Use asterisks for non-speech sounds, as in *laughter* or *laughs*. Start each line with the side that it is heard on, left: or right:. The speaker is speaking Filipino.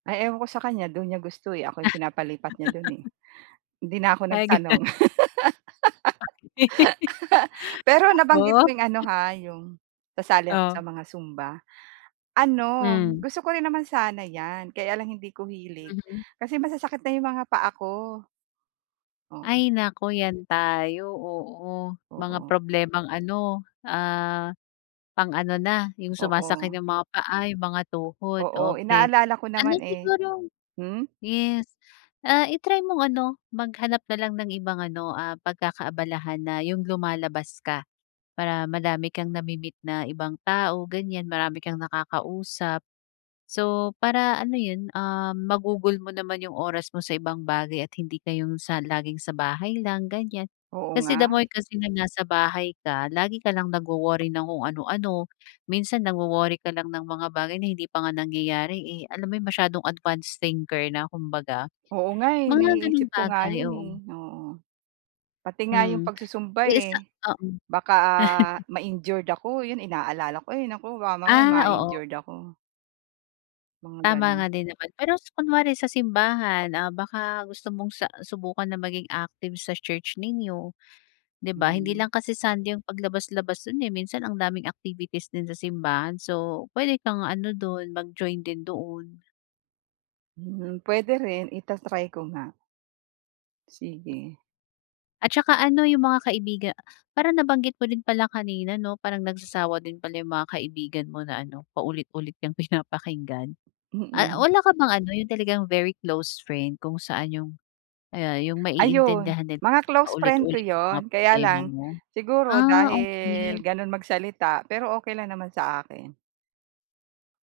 right: Ay ewan ko sa kaniya, do'n niya gusto, eh. Ako 'yong pinapalipat niya do'n, eh,
left: *laughs*
right: hindi na ako
left: Ay gano'n.
right: nagtanong.
left: Bakit? *laughs*
right: *laughs* Pero
left: Sa
right: nabanggit
left: oh?
right: mo 'yong ano
left: 'Yo
right: ha, 'yong, sasali ako sa
left: O?
right: mga zumba. Ano,
left: Hmm.
right: gusto ko rin naman sana 'yan kaya lang hindi ko hilig,
left: Mhm.
right: kasi masasakit na 'yong mga paa ko. Oo.
left: Ay naku, 'yan tayo, oo. Mga
right: Oo.
left: problemang ano, ah, pang-ano na, 'yong sumasakit
right: Oo.
left: 'yong mga paa, 'yong mga tuhod,
right: Oo.
left: okay.
right: Inaalala ko
left: Ano
right: naman, eh.
left: siguro
right: Hmm?
left: yes, ah, i-try mong ano, maghanap na lang ng ibang ano, ah, pagkakaabalahan na 'yong lumalabas ka, para madami kang nami-meet na ibang tao, ganiyan, marami kang nakakausap. So, para ano 'yon, ah, magugol mo naman 'yong oras mo sa ibang bagay at hindi ka 'yong sa laging sa bahay lang, ganiyan.
right: Oo
left: Kasi, the
right: nga.
left: more kasi na nasa bahay ka lagi ka lang nagwo-worry ng kung ano-ano, minsan nagwo-worry ka lang ng mga bagay na hindi pa nga nangyayari, eh, alam mo 'yong masyadong advanced thinker na kumbaga.
right: Oo nga, eh.
left: Mga gano'ng
right: Naiisip ko nga
left: bagay,
right: 'yon, eh,
left: oo.
right: oo. Pati nga 'yong
left: Mm.
right: pagsu-zumba,
left: Eh, isa
right: eh,
left: oo.
right: baka
left: *chuckles*
right: ma-injured ako, 'yon inaalala ko, ay naku baka mamaya
left: Ah, oo.
right: ma-injured ako. Mga
left: Tama
right: gano'n.
left: nga din naman. Pero s kunwari sa simbahan, ah, baka gusto mong sa subukan na maging active sa church ninyo. 'Di ba, hindi
right: Hmm.
left: lang kasi Sunday 'yong paglabas-labas do'n, eh, minsan ang daming activities din sa simbahan. So, puwede kang ano do'n, mag-join din doon.
right: Hmm, puwede rin. I-tatry ko nga. Sige.
left: At saka ano, 'yong mga kaibiga parang nabanggit mo din pala kanina, 'no, parang nagsasawa din pala 'yong mga kaibigan mo na ano, paulit-ulit kang pinapakinggan. A
right: Mm.
left: wala ka bang ano, 'yong talagang very close friend kung saan 'yong ayan, 'yong
right: Ayun.
left: maiintindihan nila
right: Mga
left: kahit
right: close friend ko
left: paulit-ulit 'yong mga
right: 'yon, kaya
left: problema
right: lang,
left: mo?
right: siguro
left: Ah,
right: dahil
left: okay.
right: gano'n magsalita. Pero, okay lang naman sa akin.